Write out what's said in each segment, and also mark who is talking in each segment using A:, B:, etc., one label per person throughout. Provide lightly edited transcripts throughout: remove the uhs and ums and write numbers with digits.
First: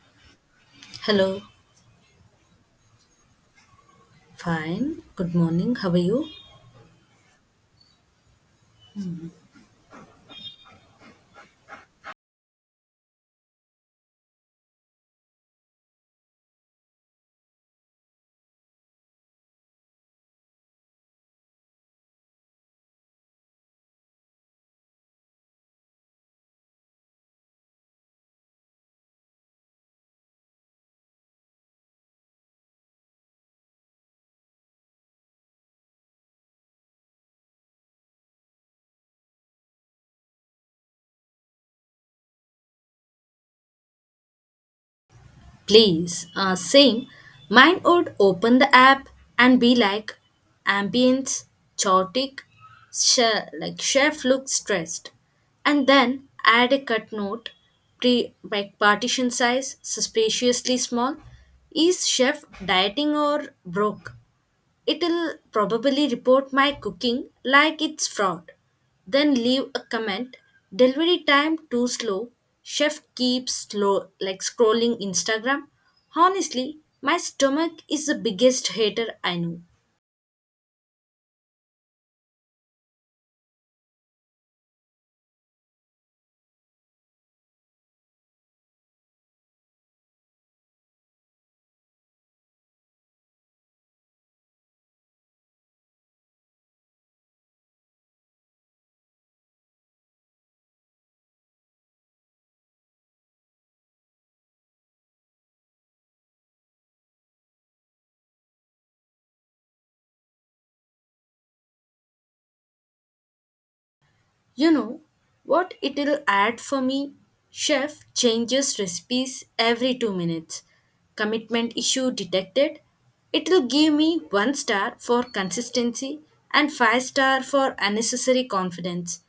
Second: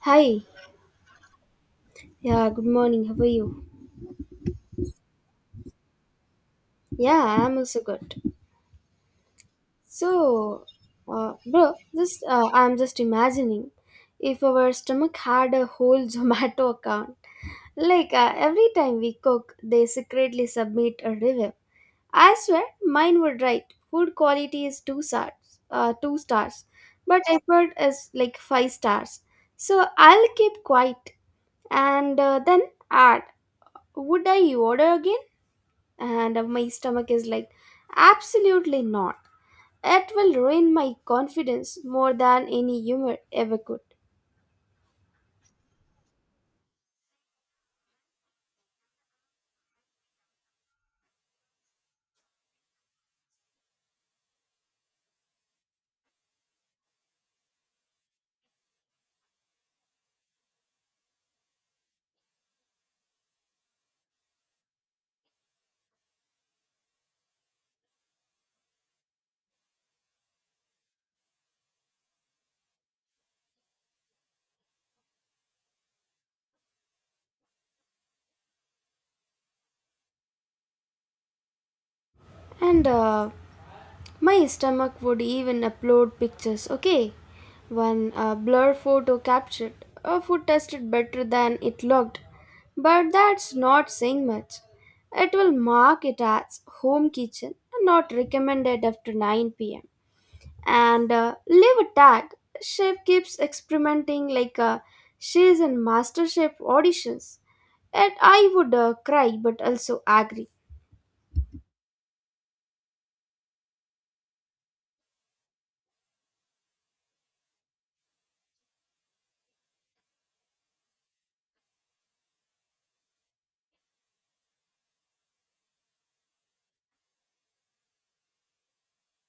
A: Hi.
B: Hello,
A: Yeah, good morning. How are you?
B: fine. Good morning. How are you?
A: Yeah, I'm also good. So, bro, just I'm just imagining if our stomach had a whole Zomato account. Every time we cook, they secretly submit a review. I swear, mine would write food quality is two stars, uh, two stars, but effort is like five stars. So I'll keep quiet and then add. Would I order again? And my stomach is like absolutely not. It will ruin my confidence more than any humor ever could.
B: Please, same. Mine would open the app and be like ambience, chaotic, chef, like chef looks stressed, and then add a cut note, pre like partition size, suspiciously small. Is chef dieting or broke? It'll probably report my cooking like it's fraud. Then leave a comment. Delivery time too slow. Chef keeps slow like scrolling Instagram. Honestly, my stomach is the biggest hater I know.
A: And my stomach would even upload pictures. Okay, one blur photo captured a food tasted better than it looked, but that's not saying much. It will mark it as home kitchen, not recommended after 9 p.m., and leave a tag. Chef keeps experimenting she is in master chef auditions. Yet I would cry but also agree.
B: You know what it'll add for me? Chef changes recipes every 2 minutes. Commitment issue detected. It'll give me one star for consistency and five star for unnecessary confidence.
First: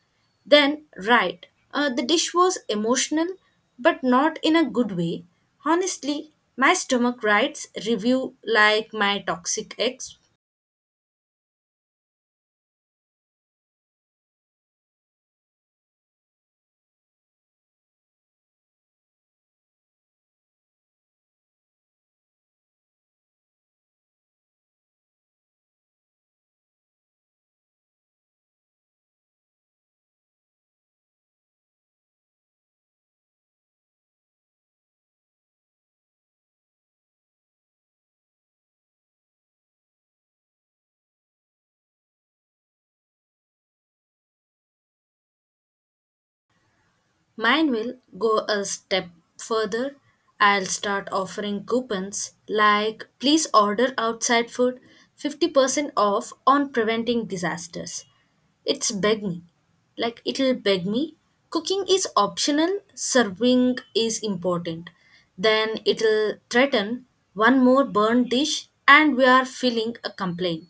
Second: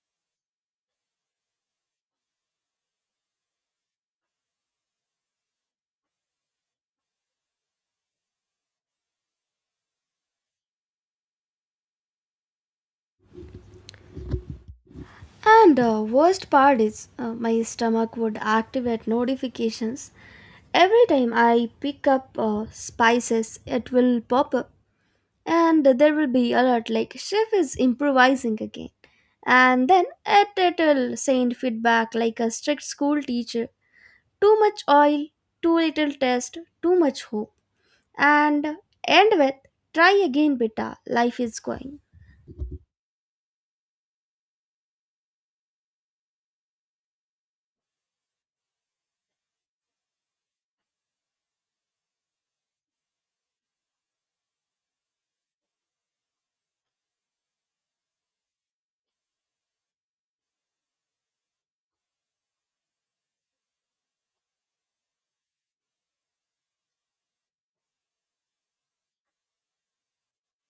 B: Then, right, the dish was emotional but not in a good way. Honestly, my stomach writes review like my toxic ex.
A: And worst part is, my stomach would activate notifications. Every time I pick up spices, it will pop up and there will be alert like chef is improvising again. And then it will send feedback like a strict school teacher. Too much oil, too little taste, too much hope. And end with try again, beta, life is going.
B: Mine will go a step further. I'll start offering coupons like please order outside food, 50% off on preventing disasters. It's beg me. Like it'll beg me. Cooking is optional, serving is important. Then it'll threaten one more burnt dish and we are filling a complaint.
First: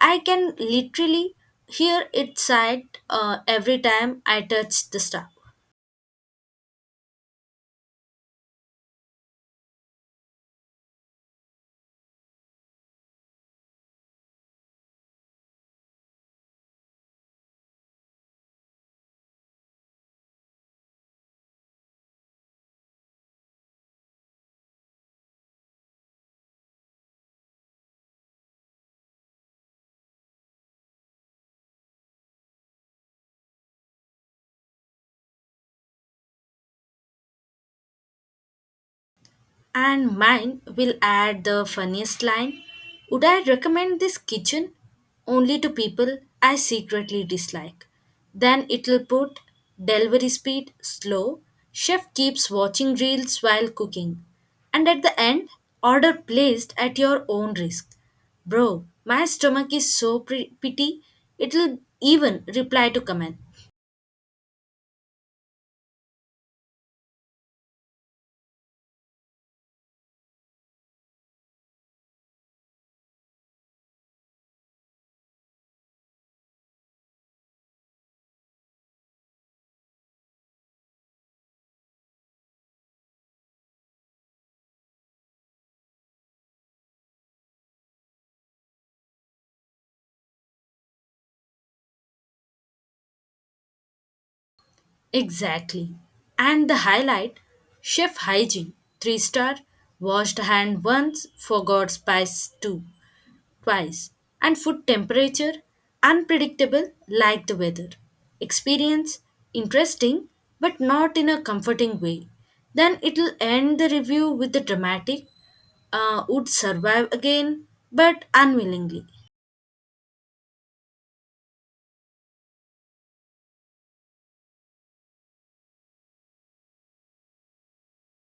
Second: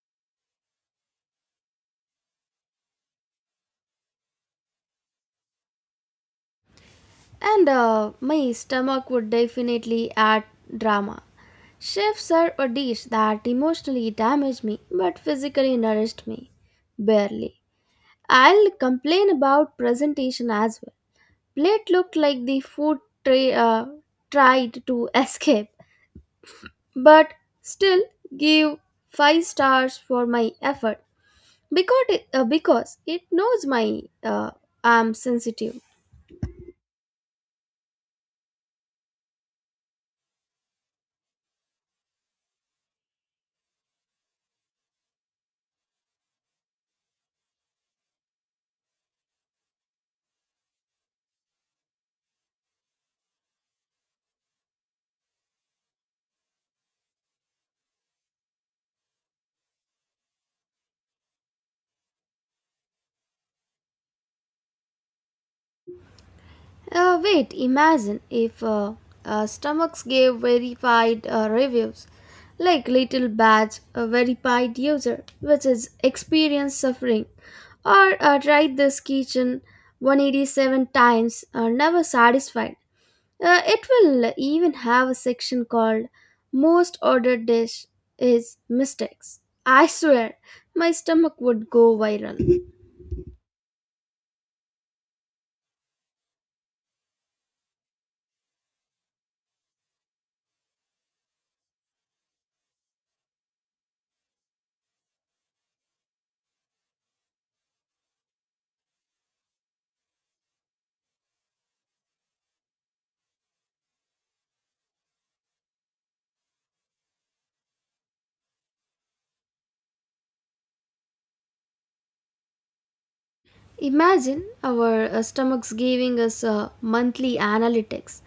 B: I can literally hear it sigh every time I touch the stuff.
A: And my stomach would definitely add drama. Chefs serve a dish that emotionally damaged me but physically nourished me. Barely. I'll complain about presentation as well. Plate looked like the food tray tried to escape, but still give 5 stars for my effort, because it knows my I'm sensitive.
B: And mine will add the funniest line. Would I recommend this kitchen only to people I secretly dislike? Then it'll put delivery speed slow, chef keeps watching reels while cooking, and at the end, order placed at your own risk. Bro, my stomach is so pity, it'll even reply to comment.
A: Wait, imagine if stomachs gave verified reviews, like little badge, a verified user, which is experienced suffering, or tried this kitchen 187 times, never satisfied. It will even have a section called most ordered dish is mistakes. I swear, my stomach would go viral.
B: Exactly. And the highlight, chef hygiene 3-star, washed hand once, forgot spice two, twice. And food temperature unpredictable like the weather. Experience interesting but not in a comforting way. Then it'll end the review with the dramatic would survive again but unwillingly.
A: Imagine our stomachs giving us monthly analytics,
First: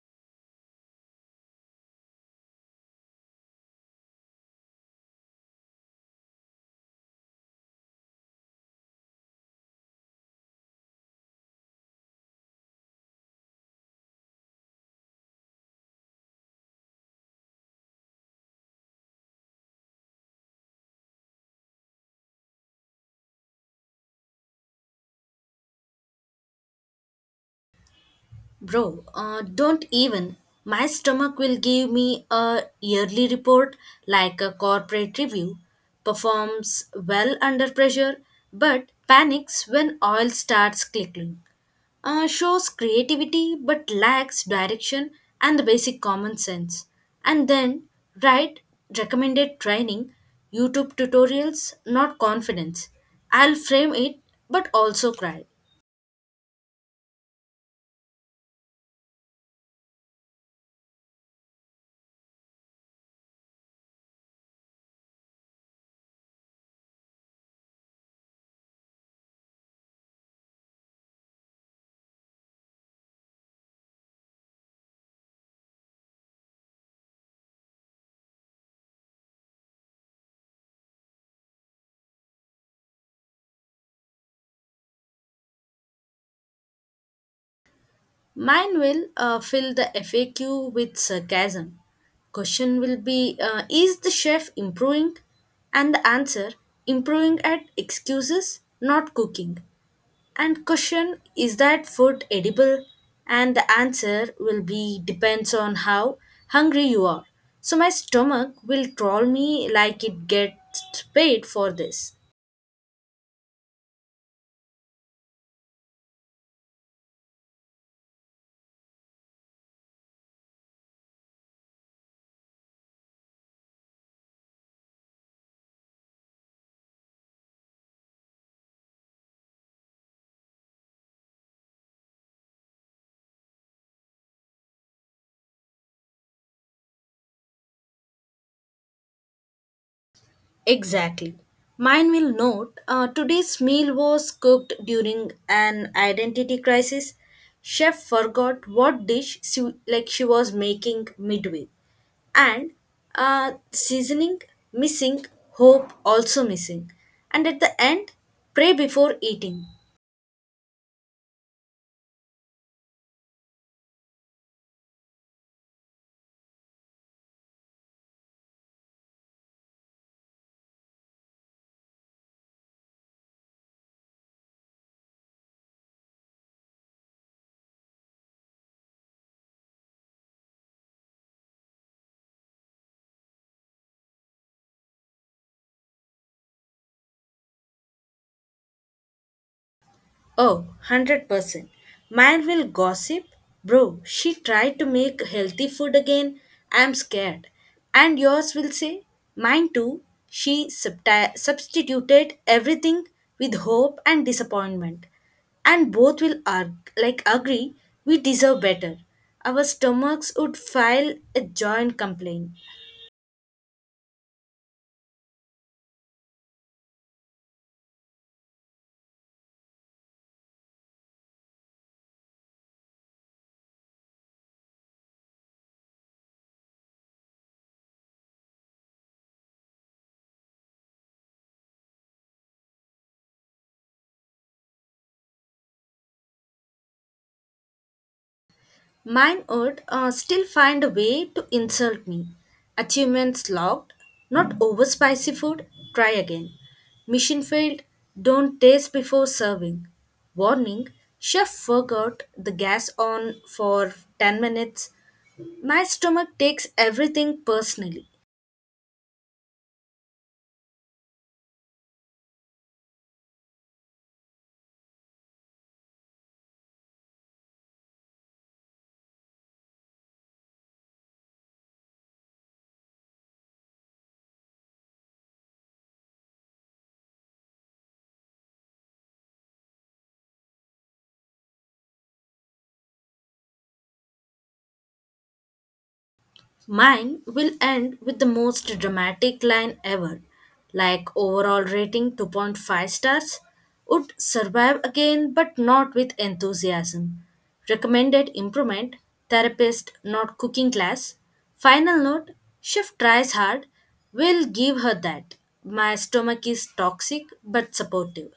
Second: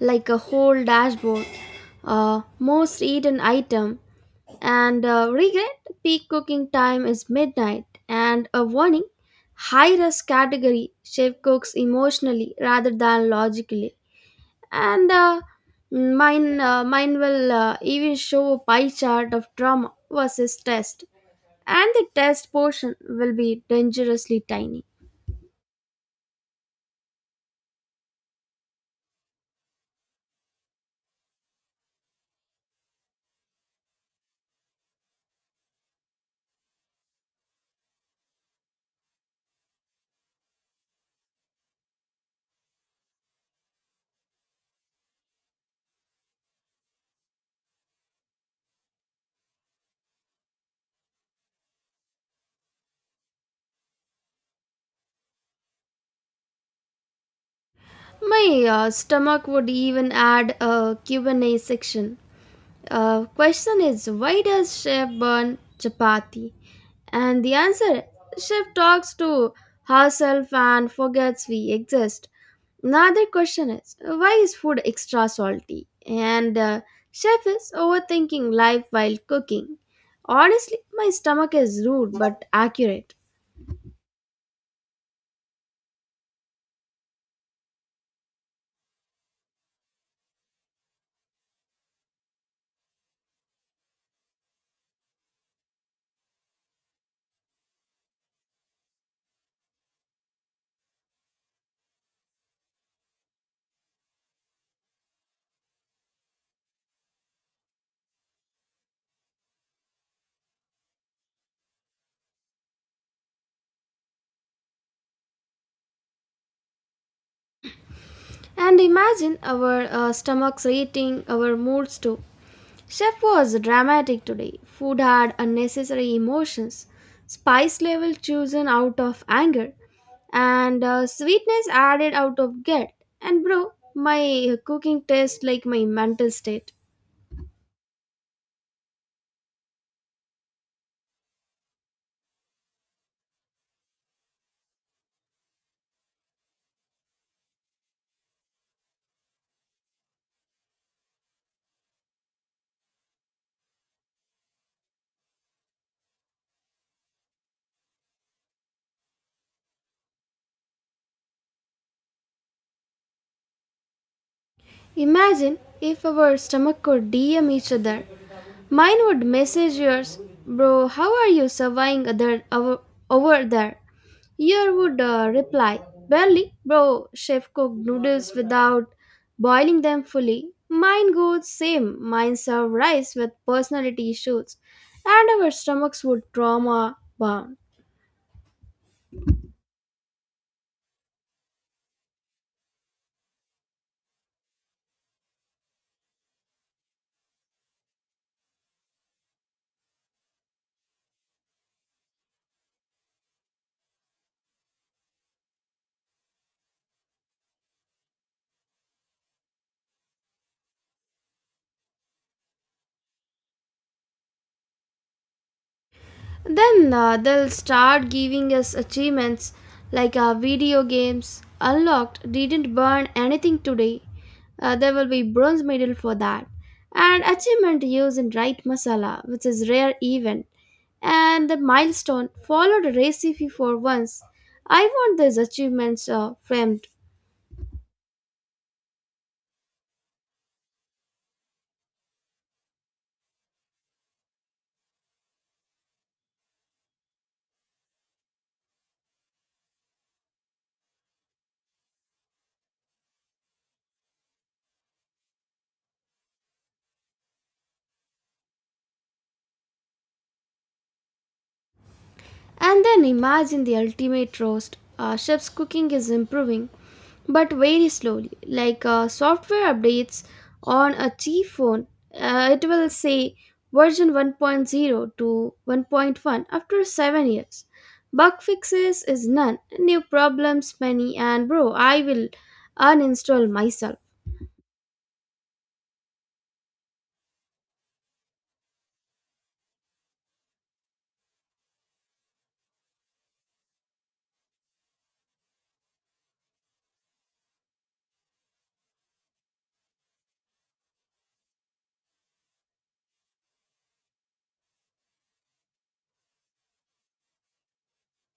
A: like a whole dashboard, most eaten item, and regret peak cooking time is midnight, and a warning high risk category chef cooks emotionally rather than logically. And uh, mine will even show a pie chart of trauma versus test, and the test portion will be dangerously tiny.
B: Bro, don't even. My stomach will give me a yearly report like a corporate review. Performs well under pressure, but panics when oil starts clicking. Shows creativity but lacks direction and the basic common sense. And then write recommended training, YouTube tutorials, not confidence. I'll frame it but also cry.
A: My stomach would even add a Q&A section. Question is, why does chef burn chapati? And the answer, chef talks to herself and forgets we exist. Another question is, why is food extra salty? And chef is overthinking life while cooking. Honestly, my stomach is rude but accurate.
B: Mine will fill the FAQ with sarcasm. Question will be, is the chef improving? And the answer, improving at excuses, not cooking. And question, is that food edible? And the answer will be, depends on how hungry you are. So my stomach will troll me like it gets paid for this.
A: And imagine our stomachs rating our moods too. Chef was dramatic today. Food had unnecessary emotions, spice level chosen out of anger, and sweetness added out of guilt. And bro, my cooking tastes like my mental state.
B: Exactly. Mine will note, today's meal was cooked during an identity crisis. Chef forgot what dish she was making midway, and seasoning missing, hope also missing, and at the end, pray before eating.
A: Imagine if our stomach could DM each other. Mine would message yours, bro, how are you surviving over there? Your would reply, barely, bro, chef cooked noodles without boiling them fully. Mine goes same, mine serve rice with personality issues, and our stomachs would trauma bound.
B: Oh, 100%. Mine will gossip. Bro, she tried to make healthy food again. I'm scared. And yours will say, mine too. She substituted everything with hope and disappointment. And both will agree we deserve better. Our stomachs would file a joint complaint.
A: Then they'll start giving us achievements like video games unlocked, didn't burn anything today. There will be bronze medal for that. And achievement used in right masala, which is rare event. And the milestone followed recipe for once. I want these achievements framed.
B: Mine would still find a way to insult me. Achievements logged, not over spicy food, try again. Mission failed, don't taste before serving. Warning, chef forgot the gas on for 10 minutes. My stomach takes everything personally.
A: And then imagine the ultimate roast. Our chef's cooking is improving, but very slowly. Like software updates on a cheap phone, it will say version one point zero to 1.1 after 7 years. Bug fixes is none, new problems many, and bro, I will uninstall myself.
B: Mine will end with the most dramatic line ever, like overall rating 2.5 stars. Would survive again, but not with enthusiasm. Recommended improvement, therapist, not cooking class. Final note, chef tries hard. Will give her that. My stomach is toxic but supportive.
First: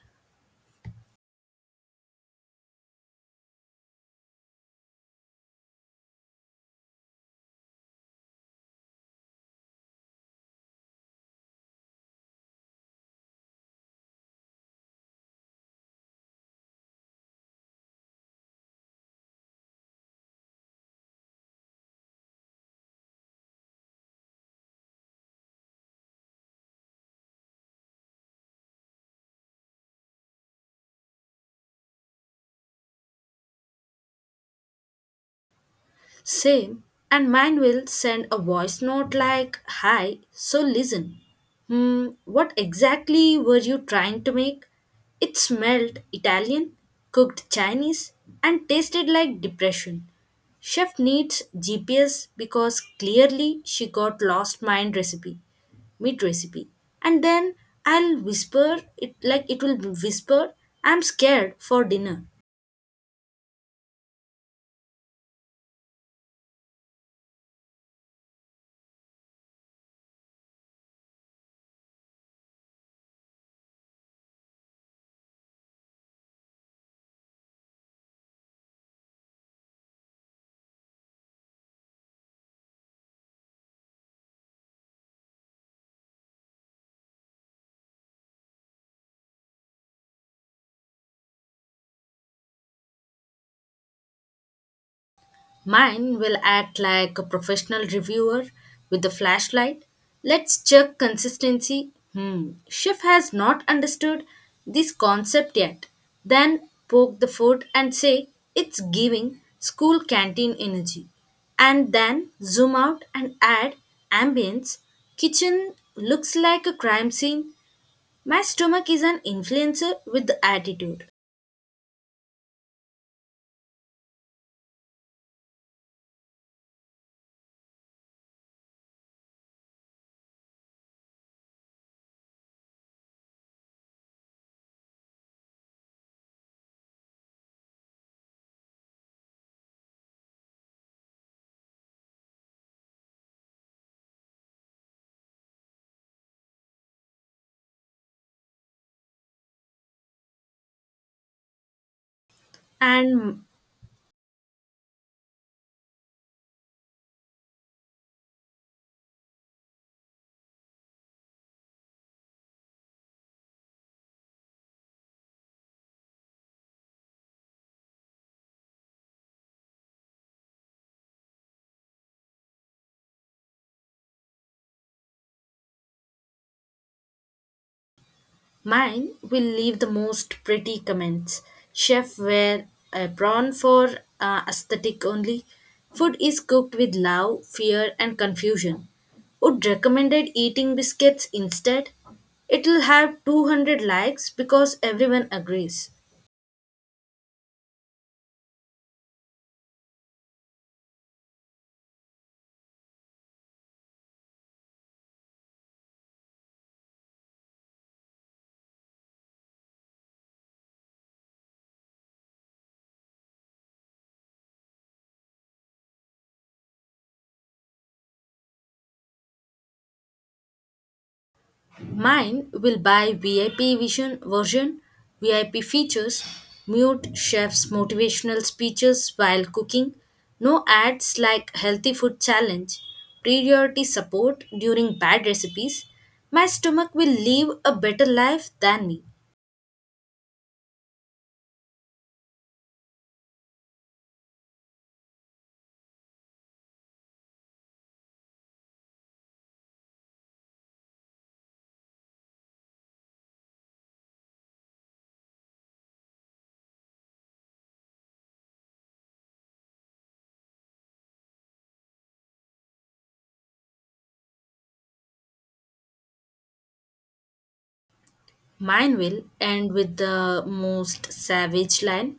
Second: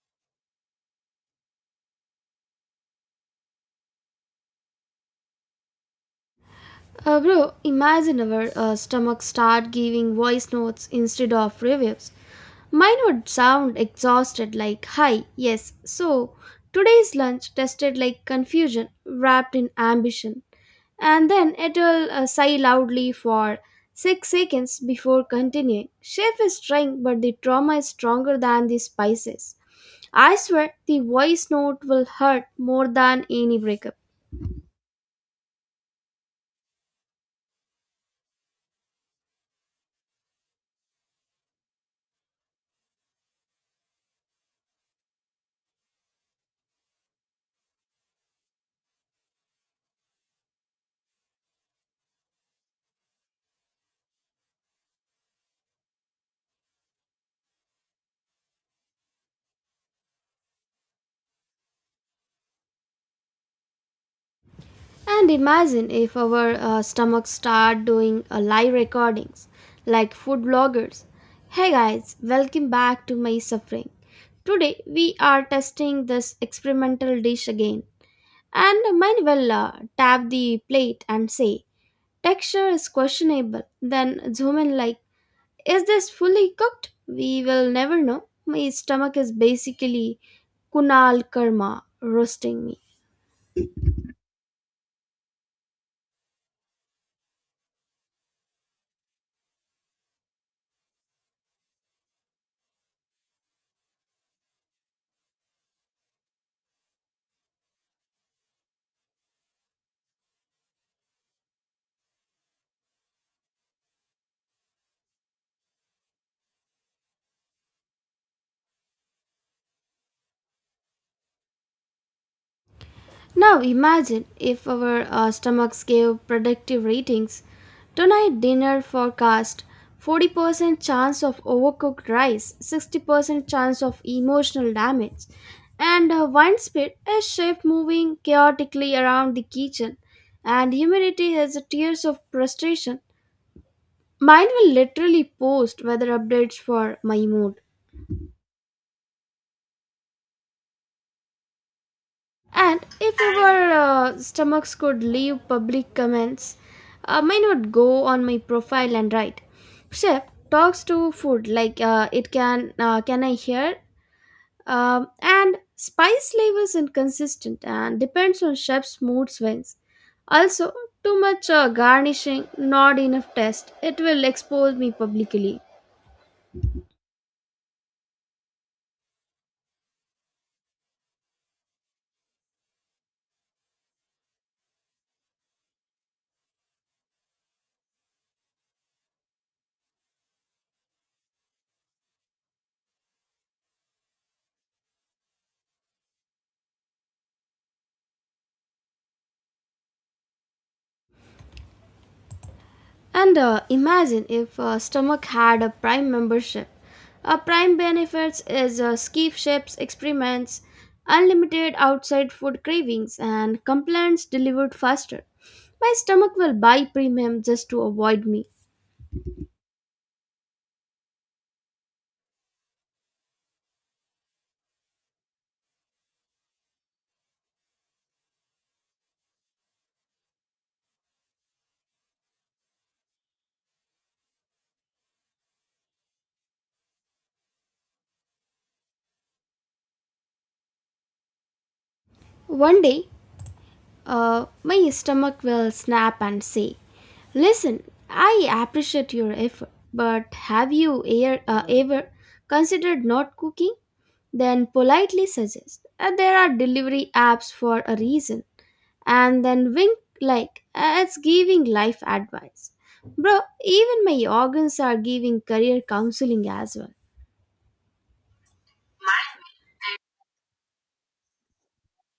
A: Bro, imagine our stomach start giving voice notes instead of reviews. Mine would sound exhausted like, Hi, yes, so today's lunch tasted like confusion wrapped in ambition. And then it'll sigh loudly for 6 seconds before continuing. Chef is trying, but the trauma is stronger than the spices. I swear the voice note will hurt more than any breakup.
B: Same. And mine will send a voice note like, hi, so listen. Hmm, what exactly were you trying to make? It smelled Italian, cooked Chinese, and tasted like depression. Chef needs GPS because clearly she got lost mind recipe, meat recipe. And then I'll whisper it, like it will whisper, I'm scared for dinner.
A: And imagine if our stomachs start doing live recordings like food bloggers. Hey guys, welcome back to my suffering. Today we are testing this experimental dish again. And mine will tap the plate and say, Texture is questionable. Then zoom in like, Is this fully cooked? We will never know. My stomach is basically Kunal Karma roasting me.
B: Mine will act like a professional reviewer with a flashlight. Let's check consistency. Hmm, chef has not understood this concept yet. Then poke the food and say it's giving school canteen energy. And then zoom out and add ambience. Kitchen looks like a crime scene. My stomach is an influencer with the attitude.
A: Now imagine if our stomachs gave predictive ratings. Tonight dinner forecast 40% chance of overcooked rice, 60% chance of emotional damage, and wine spit a chef moving chaotically around the kitchen, and humidity has tears of frustration. Mine will literally post weather updates for my mood. And if
B: And
A: our stomachs could leave public comments, I might not go on my profile and write. Chef talks to food like it can. Can I hear? And spice level is inconsistent and depends on chef's mood swings. Also, too much garnishing, not enough taste. It will expose me publicly.
B: mine will leave the most pretty comments. Chef wear a prawn for aesthetic only. Food is cooked with love, fear, and confusion. Would recommended eating biscuits instead? It'll have 200 likes because everyone agrees.
A: And imagine if Stomach had a Prime membership. Prime benefits is ski ships, experiments, unlimited outside food cravings, and complaints delivered faster. My stomach will buy premium just to avoid me.
B: Mine will buy VIP vision version, VIP features, mute chef's motivational speeches while cooking, no ads like healthy food challenge, priority support during bad recipes. My stomach will live a better life than me.
A: One day, my stomach will snap and say, Listen, I appreciate your effort, but have you ever considered not cooking? Then politely suggest, There are delivery apps for a reason, and then wink like it's giving life advice. Bro, even my organs are giving career counseling as well.
B: Mine will end with the most savage line.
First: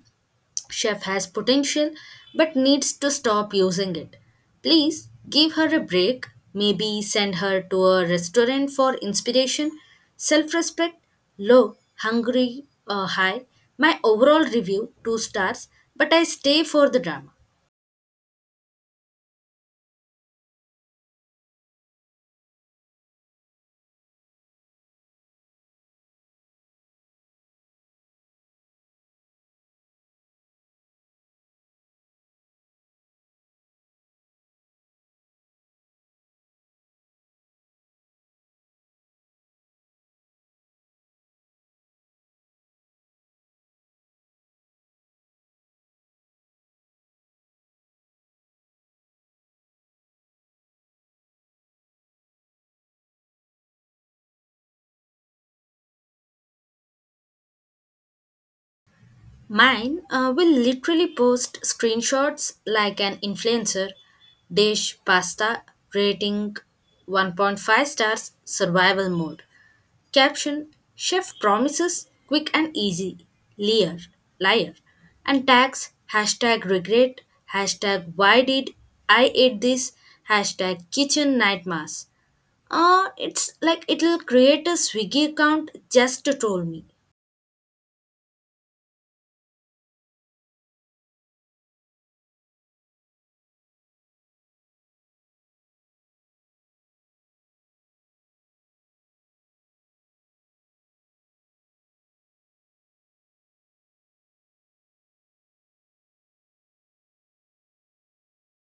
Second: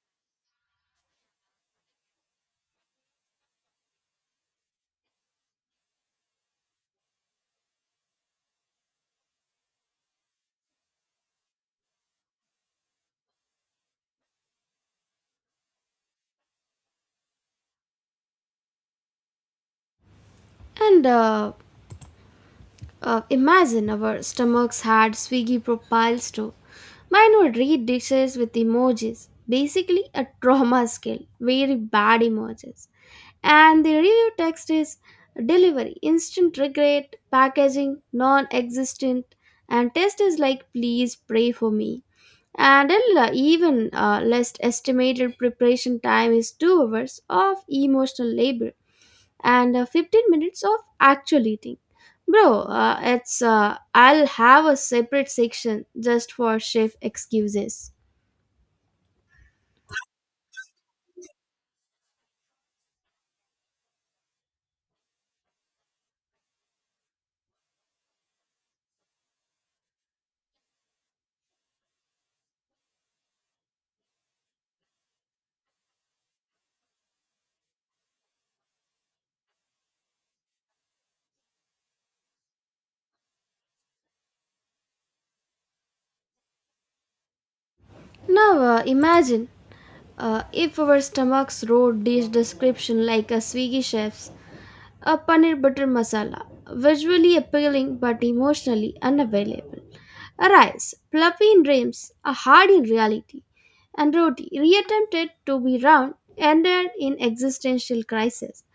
B: Chef has potential but needs to stop using it. Please give her a break. Maybe send her to a restaurant for inspiration, self respect, low, hungry, high. My overall review, 2 stars, but I stay for the drama.
A: And imagine our stomachs had Swiggy profiles too. Mine would read dishes with emojis, basically a trauma skill, very bad emojis. And the review text is delivery, instant regret, packaging, non existent, and test is like please pray for me. And even less estimated preparation time is 2 hours of emotional labor and 15 minutes of actual eating. Bro, it's I'll have a separate section just for chef excuses.
B: Mine will literally post screenshots like an influencer, dish pasta, rating 1.5 stars, survival mode. Caption, chef promises quick and easy, liar, liar. And tags hashtag regret, hashtag why did I eat this, hashtag kitchen nightmares. It's like it'll create a Swiggy account just to troll me.
A: Now imagine if our stomachs wrote dish description like a Swiggy chef's, a paneer butter masala, visually appealing but emotionally unavailable. Arise, fluffy in dreams, a hard in reality. And Roti reattempted to be round, ended in existential crisis.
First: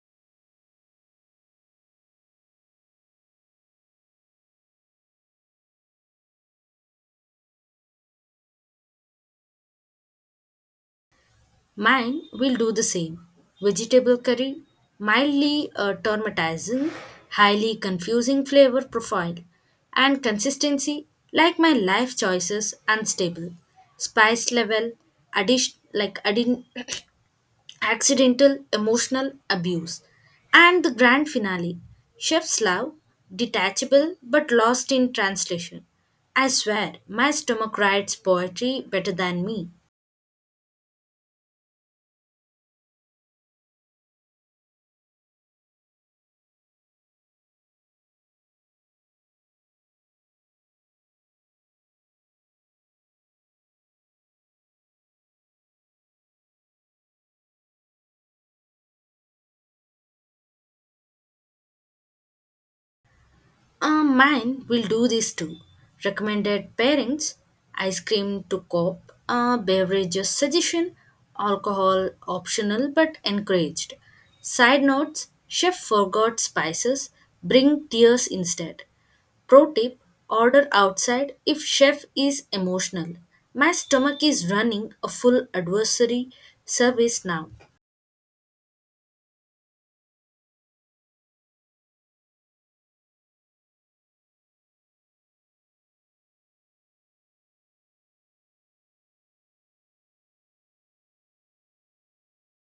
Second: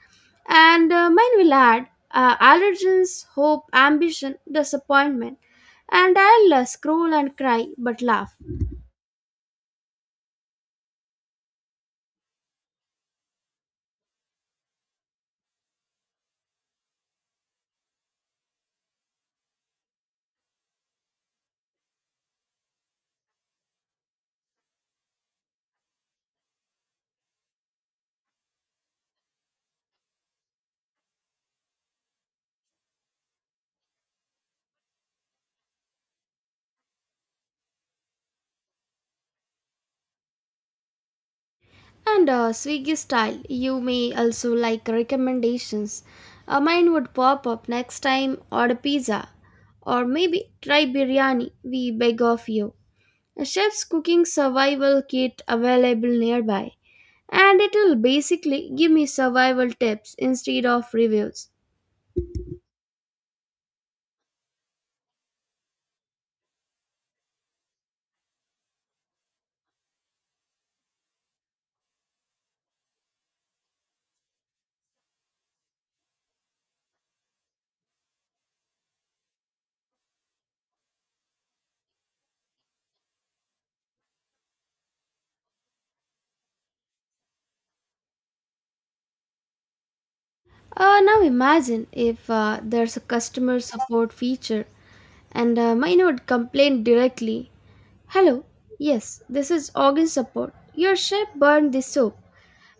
A: And mine will add allergens, hope, ambition, disappointment. And I'll scroll and cry but laugh.
B: Mine will do the same. Vegetable curry, mildly traumatizing, highly confusing flavor profile, and consistency like my life choices unstable. Spice level, addition like adding accidental emotional abuse, and the grand finale, chef's love, detachable but lost in translation. I swear, my stomach writes poetry better than me.
A: And Swiggy style, you may also like recommendations. Mine would pop up next time order pizza or maybe try biryani. We beg of you. A chef's cooking survival kit available nearby, and it'll basically give me survival tips instead of reviews.
B: Mine will do this too. Recommended pairings, ice cream to cop, beverages suggestion, alcohol optional but encouraged. Side notes, chef forgot spices, bring tears instead. Pro tip, order outside if chef is emotional. My stomach is running a full adversary service now.
A: Now imagine if there's a customer support feature and mine would complain directly. Hello, yes, this is organ support. Your chef burned the soup.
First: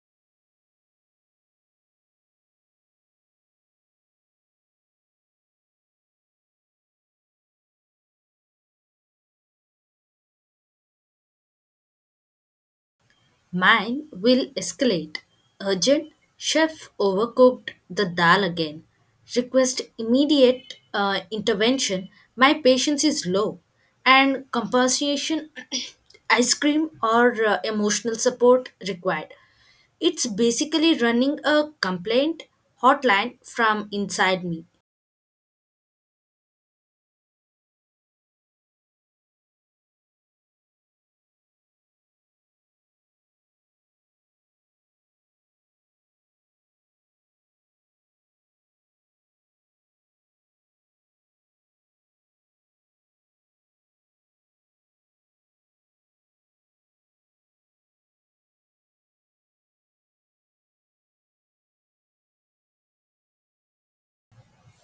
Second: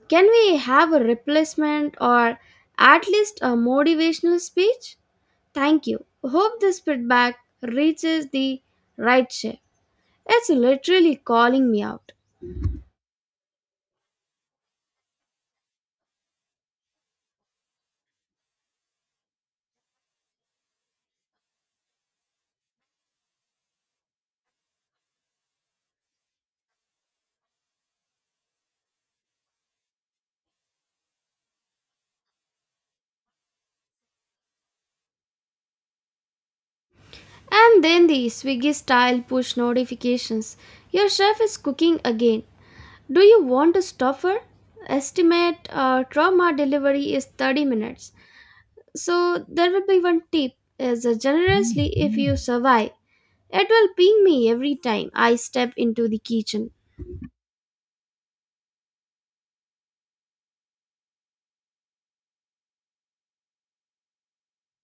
A: Can we have a replacement or at least a motivational speech? Thank you. Hope this feedback reaches the right chef. It's literally calling me out.
B: Mine will escalate. Urgent, chef overcooked the dal again. Request immediate intervention. My patience is low. And compensation, ice cream, or emotional support required. It's basically running a complaint hotline from inside me.
A: And then the Swiggy style push notifications. Your chef is cooking again. Do you want to stop her? Estimate trauma delivery is 30 minutes. So there will be one tip is generously if you survive. It will ping me every time I step into the kitchen.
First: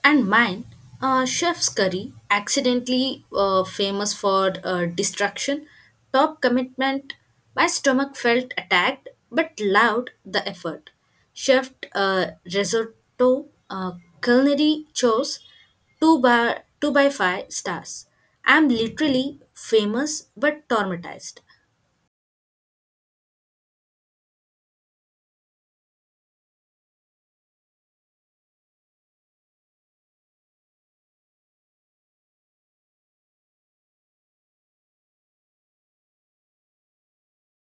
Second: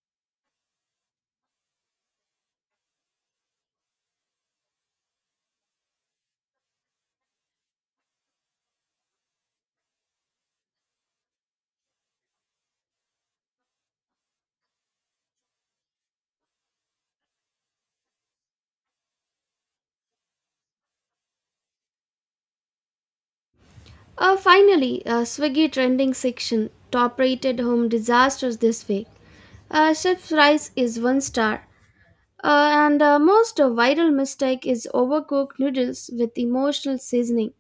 B: And mine, Chef's Curry, accidentally famous for destruction, top commitment. My stomach felt attacked, but loved the effort. Chef risotto, culinary chose two by two by five stars. I'm literally famous but traumatized.
A: Finally, Swiggy trending section top rated home disasters this week. Chef's Rice is one star. And the most viral mistake is overcooked noodles with emotional seasoning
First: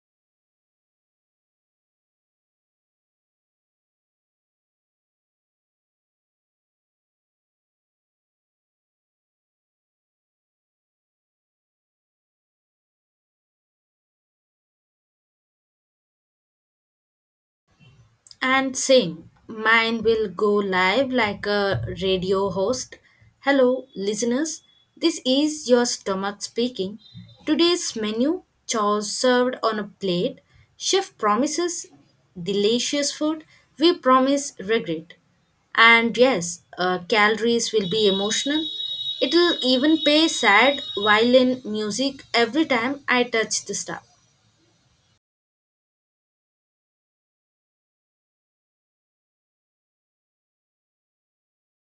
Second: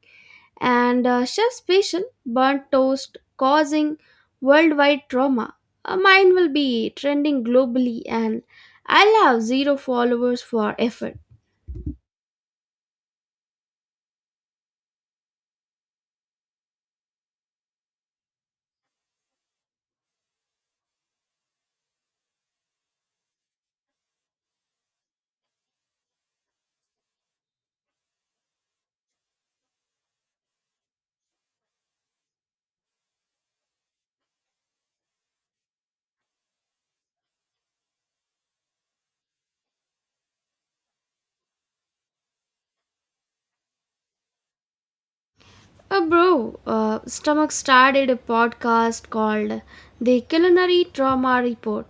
A: and chef's passion burnt toast causing worldwide trauma. Mine will be trending globally and I'll have zero followers for effort.
B: And sing, mine will go live like a radio host. Hello, listeners. This is your stomach speaking. Today's menu chores served on a plate. Chef promises delicious food. We promise regret. And yes, calories will be emotional. It'll even play sad violin music every time I touch the stuff.
A: Bro, Stomach started a podcast called The Culinary Trauma Report.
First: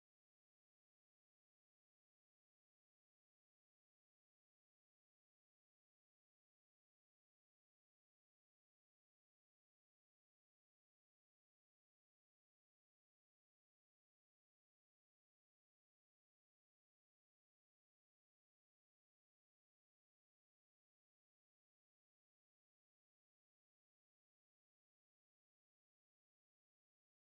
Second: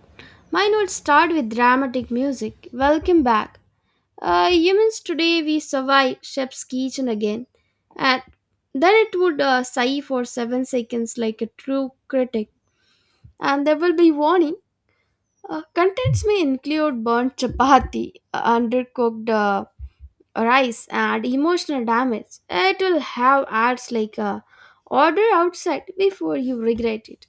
A: Mine will start with dramatic music. Welcome back. Humans today we survive chef's kitchen again, and then it would sigh for 7 seconds like a true critic, and there will be warning. Contents may include burnt chapati, undercooked rice, and emotional damage. It will have ads like "Order outside before you regret it,"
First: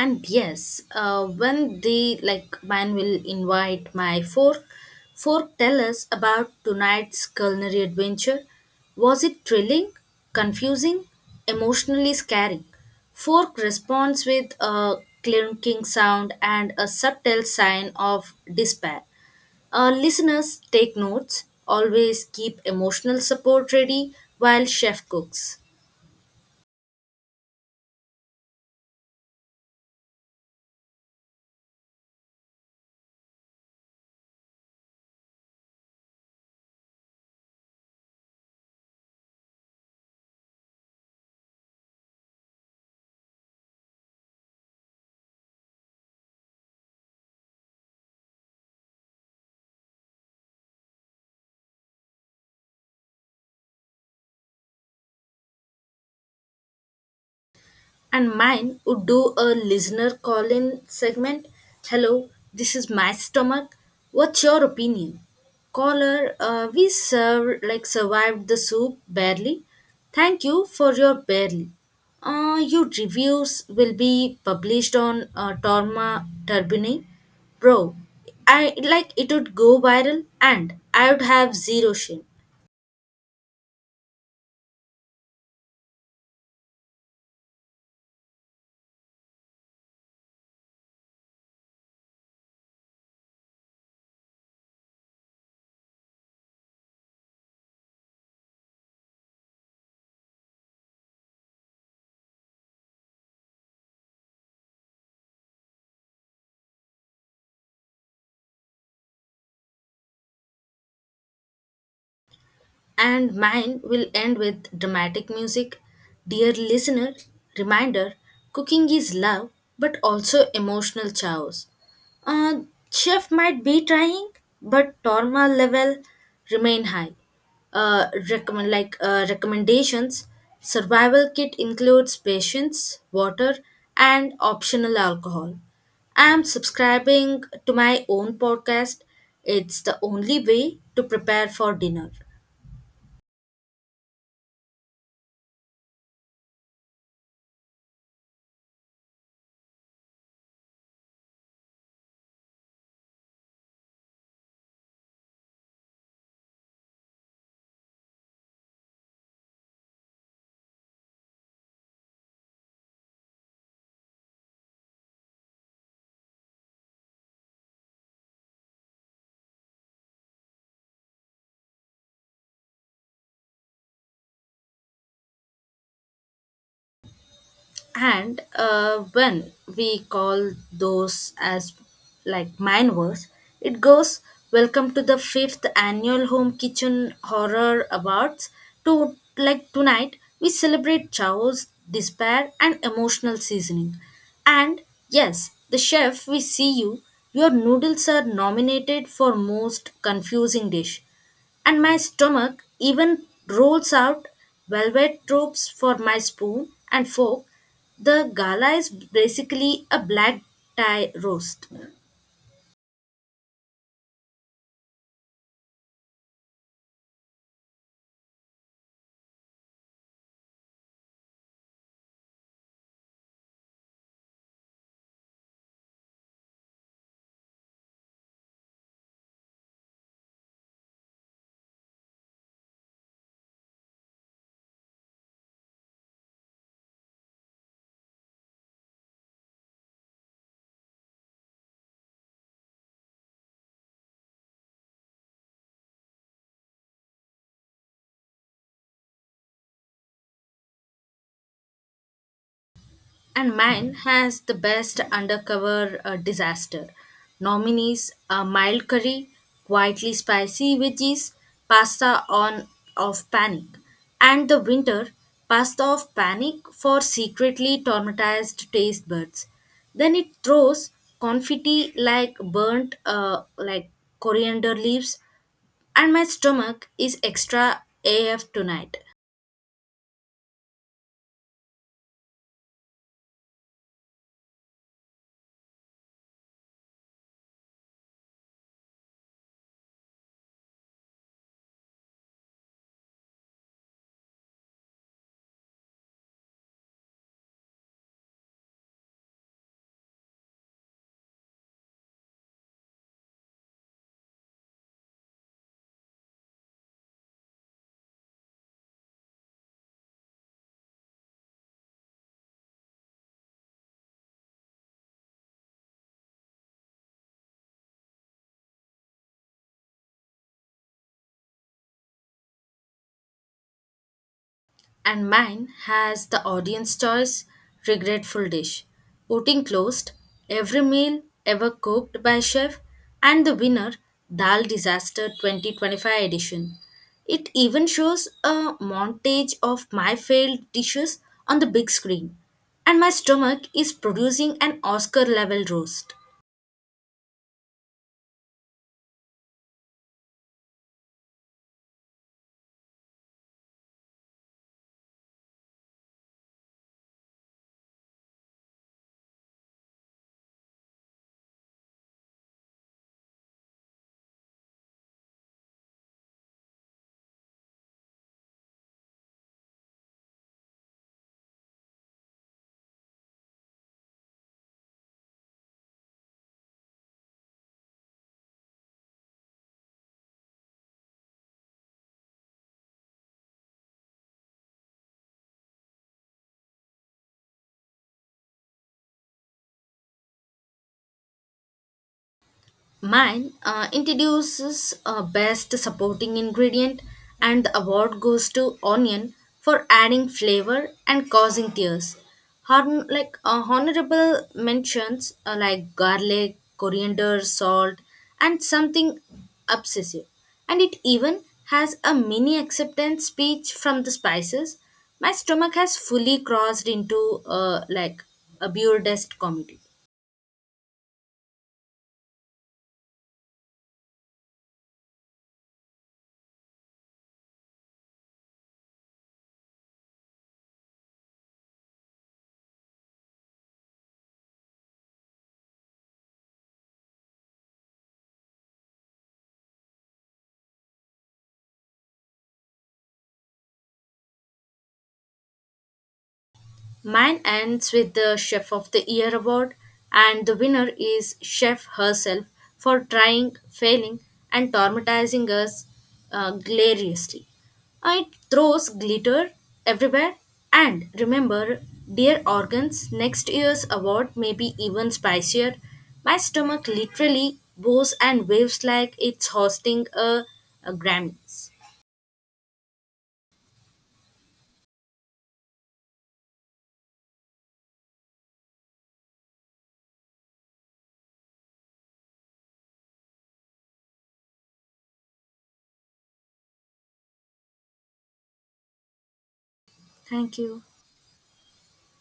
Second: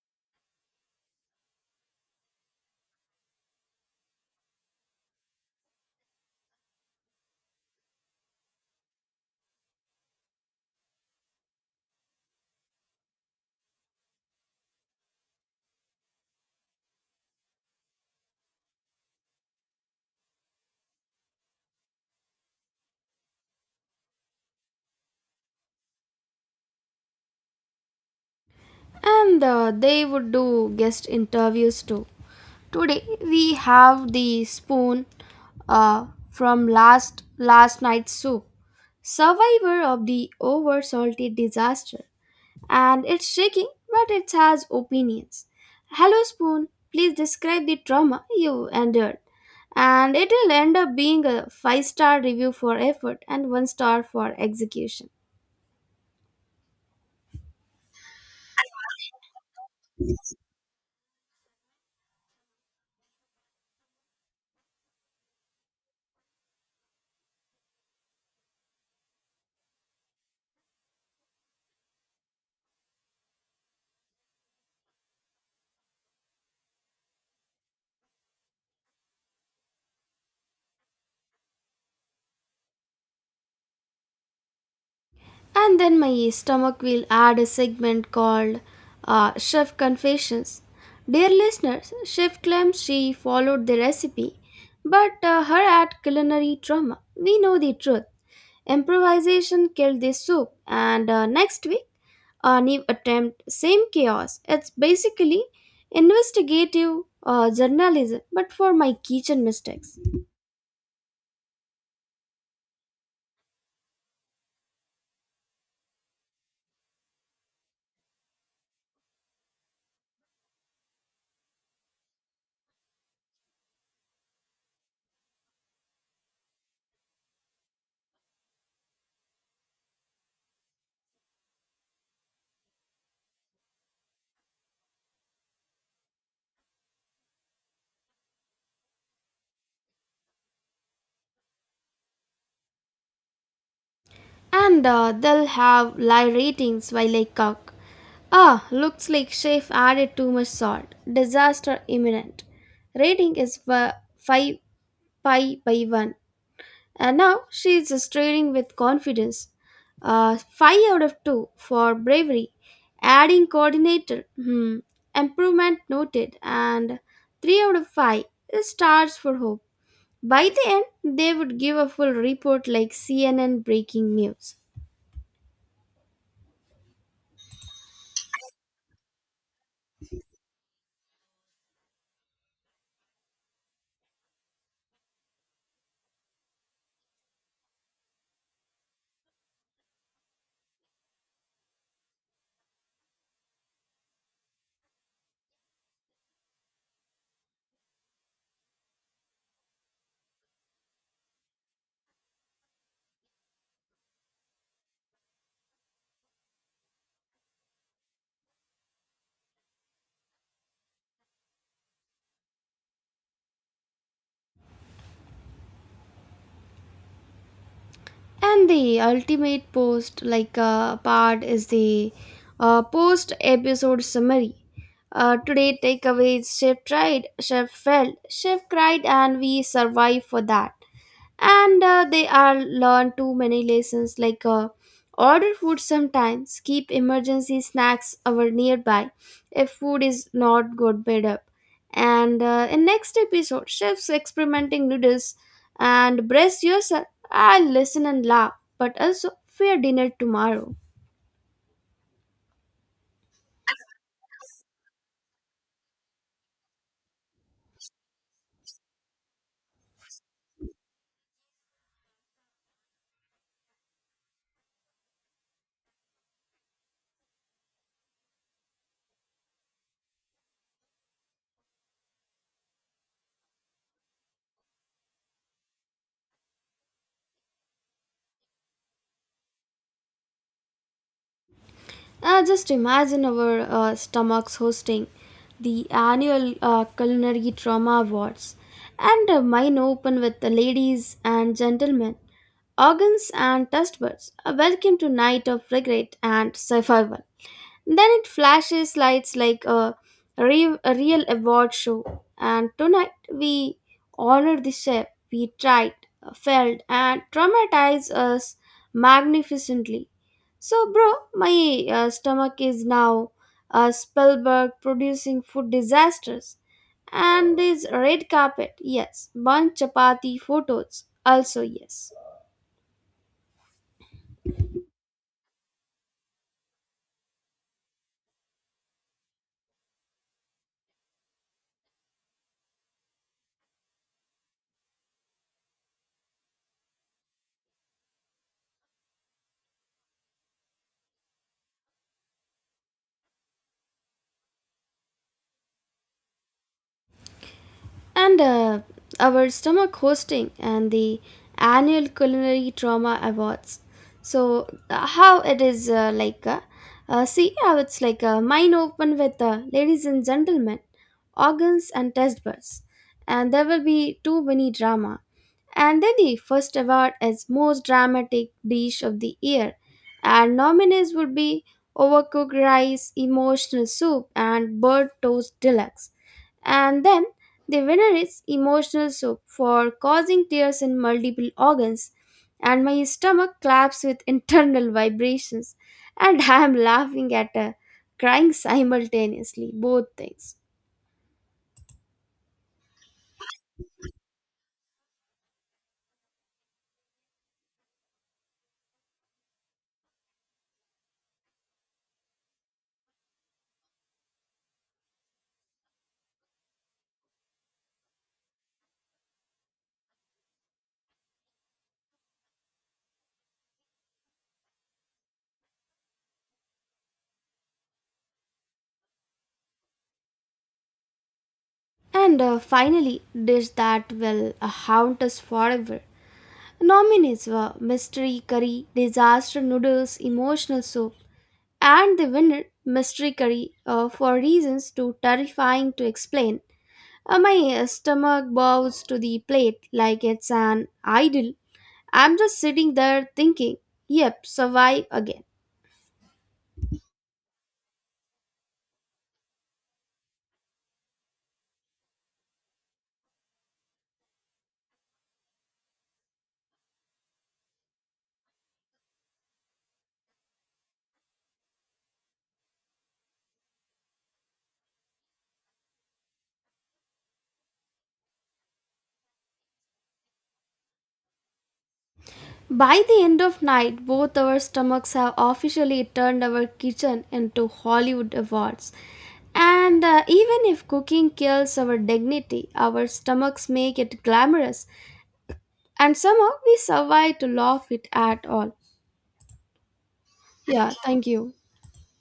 B: And yes, when the like man will invite my fork, tell us about tonight's culinary adventure. Was it thrilling, confusing, emotionally scary? Fork responds with a clinking sound and a subtle sign of despair. Listeners, take notes, always keep emotional support ready while chef cooks.
A: and they would do guest interviews too. Today we have the spoon from last night's soup, survivor of the over salted disaster, and it's shaking, but it has opinions. Hello, spoon. Please describe the trauma you endured, and it'll end up being a five-star review for effort and one star for execution.
B: And mine would do a listener call in segment. Hello, this is my stomach. What's your opinion? Caller, we serve, like survived the soup barely. Thank you for your barely. Your reviews will be published on Torma Turbine. Bro, I like it would go viral and I would have zero shame.
A: And then my stomach will add a segment called Chef Confessions. Dear listeners, Chef claims she followed the recipe, but her ad culinary trauma. We know the truth. Improvisation killed the soup, and next week, a new attempt, same chaos. It's basically investigative journalism, but for my kitchen mistakes.
B: And mine will end with dramatic music. Dear listener, reminder, cooking is love but also emotional chaos. Uh, Chef might be trying, but trauma level remain high. Recommend recommendations. Survival kit includes patience, water, and optional alcohol. I am subscribing to my own podcast. It's the only way to prepare for dinner.
A: And they'll have live ratings while I cook. Ah, looks like chef added too much salt. Disaster imminent. Rating is 5 pi by 1. And now she is straining with confidence. 5 out of 2 for bravery. Adding coordinator. Hmm. Improvement noted. And 3 out of 5 is stars for hope. By the end, they would give a full report like CNN breaking news.
B: And when we call those as like mine was, it goes welcome to the fifth annual home kitchen horror awards. To like tonight, we celebrate chaos, despair, and emotional seasoning. And yes, the chef, we see you. Your noodles are nominated for most confusing dish and my stomach even rolls out velvet ropes for my spoon and fork. The gala is basically a black tie roast.
A: And the ultimate post, like part, is the post episode summary. Today, takeaways Chef tried, Chef failed, Chef cried, and we survived for that and they are learn too many lessons like order food sometimes keep emergency snacks over nearby if food is not good made up and in next episode chefs experimenting noodles and brace yourself, I'll listen and laugh but also fear dinner tomorrow.
B: And mine has the best undercover disaster. Nominees, a mild curry, quietly spicy veggies, pasta on of panic, and the winter pasta of panic for secretly traumatized taste buds. Then it throws confetti like burnt like coriander leaves, and my stomach is extra AF tonight.
A: Just imagine our stomachs hosting the annual Culinary Trauma Awards and mine open with the ladies and gentlemen, organs and test buds. Welcome to Night of Regret and Survival. Then it flashes lights like a real award show. And tonight we honor the chef we tried, failed, and traumatized us magnificently. So, bro, my stomach is now Spielberg producing food disasters. And his red carpet, yes. Bun chapati photos, also yes.
B: And mine has the audience choice regretful dish. Voting closed, every meal ever cooked by chef, and the winner, Dal Disaster 2025 edition. It even shows a montage of my failed dishes on the big screen, and my stomach is producing an Oscar level roast.
A: And our stomach hosting and the annual culinary trauma awards. So how it is like, see how it's like mine open with ladies and gentlemen, organs and test buds, and there will be too many drama. And then the first award is most dramatic dish of the year, and nominees would be overcooked rice, emotional soup, and bird toast deluxe, and then the winner is emotional soup for causing tears in multiple organs, and my stomach claps with internal vibrations, and I am laughing at her crying simultaneously both things.
B: Mine introduces best supporting ingredient, and the award goes to onion for adding flavor and causing tears. Honorable mentions like garlic, coriander, salt, and something obsessive. And it even has a mini acceptance speech from the spices. My stomach has fully crossed into a pure dust comedy.
A: And finally dish that will haunt us forever. Nominees were mystery curry disaster noodles emotional soup, and the winner mystery curry for reasons too terrifying to explain. My stomach bows to the plate like it's an idol. I'm just sitting there thinking, yep, survive again.
B: Mine ends with the Chef of the Year award, and the winner is Chef herself for trying, failing, and traumatizing us gloriously. It throws glitter everywhere, and remember, dear organs, next year's award may be even spicier. My stomach literally bows and waves like it's hosting a Grammys.
A: By the end of night, both our stomachs have officially turned our kitchen into Hollywood awards. And even if cooking kills our dignity, our stomachs make it glamorous, and somehow we survive to laugh it at all.
B: Thank you.
A: Yeah, thank you.